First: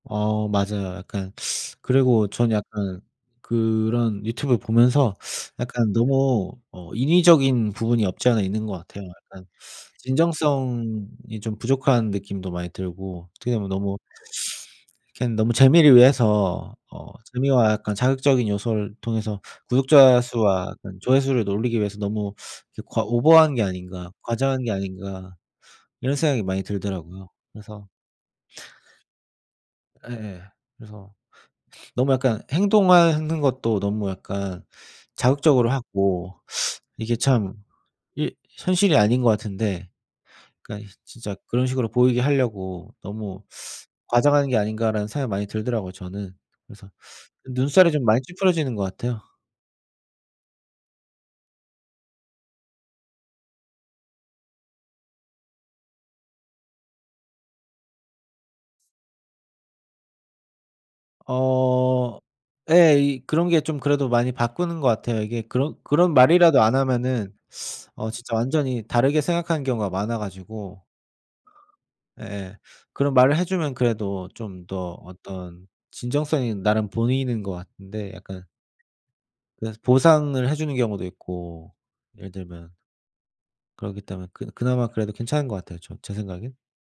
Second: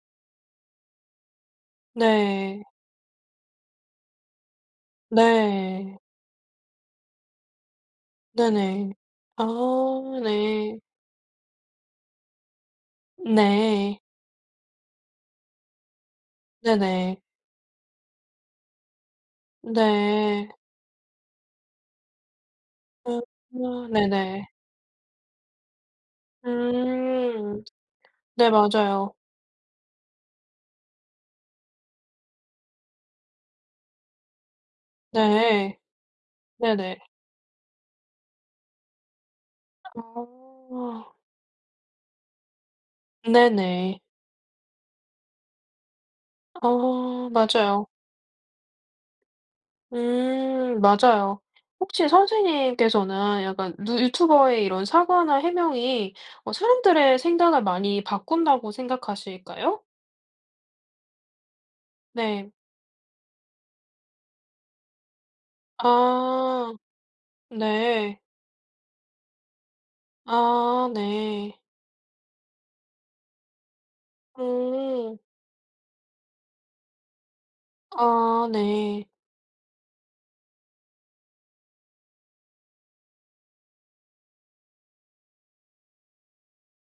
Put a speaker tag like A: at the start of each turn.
A: 어 맞아요. 약간 그리고 전
B: 네.
A: 약간 그런 유튜브 보면서 약간
B: 네.
A: 너무 어 인위적인 부분이 없지 않아 있는 것
B: 네네.
A: 같아요. 약간
B: 아 네.
A: 진정성이 좀 부족한 느낌도 많이 들고 어떻게 보면 너무
B: 네.
A: 그냥 너무 재미를 위해서 어
B: 네네.
A: 재미와 약간 자극적인 요소를 통해서 구독자
B: 네.
A: 수와 약간 조회수를 올리기 위해서 너무 이렇게 과
B: 어.
A: 오버한 게
B: 아
A: 아닌가,
B: 네네.
A: 과장한 게 아닌가 이런 생각이 많이 들더라고요.
B: 음.
A: 그래서
B: 네 맞아요.
A: 예예. 그래서 너무 약간 행동하는 것도 너무 약간 자극적으로
B: 네.
A: 하고
B: 네네.
A: 이게 참 이 현실이 아닌 것 같은데 그러니까
B: 어.
A: 진짜 그런 식으로 보이게 하려고 '너무
B: 네네.
A: 과장하는 게 아닌가.'라는 생각이 많이 들더라고요, 저는. 그래서
B: 어
A: 그
B: 맞아요.
A: 눈살이 좀 많이 찌푸려지는 것 같아요.
B: 음 맞아요. 혹시 선생님께서는 약간 누 유튜버에 이런 사과나 해명이 어 사람들의 생각을 많이 바꾼다고 생각하실까요?
A: 어.
B: 네.
A: 예 이 그런 게 좀 그래도 많이 바꾸는 것 같아요. 이게 그런 그런 말이라도
B: 아.
A: 안 하면은 어
B: 네.
A: 진짜 완전히 다르게 생각하는 경우가 많아 가지고
B: 아 네.
A: 예예. 그런 말을 해 주면 그래도 좀 더
B: 어.
A: 어떤 진정성이 나름 보이는 것 같은데, 약간
B: 아 네.
A: 그래서 보상을 해 주는 경우도 있고, 예를 들면 그러기 때문에 그나 그나마 그래도 괜찮은 것 같아요, 저 제 생각엔.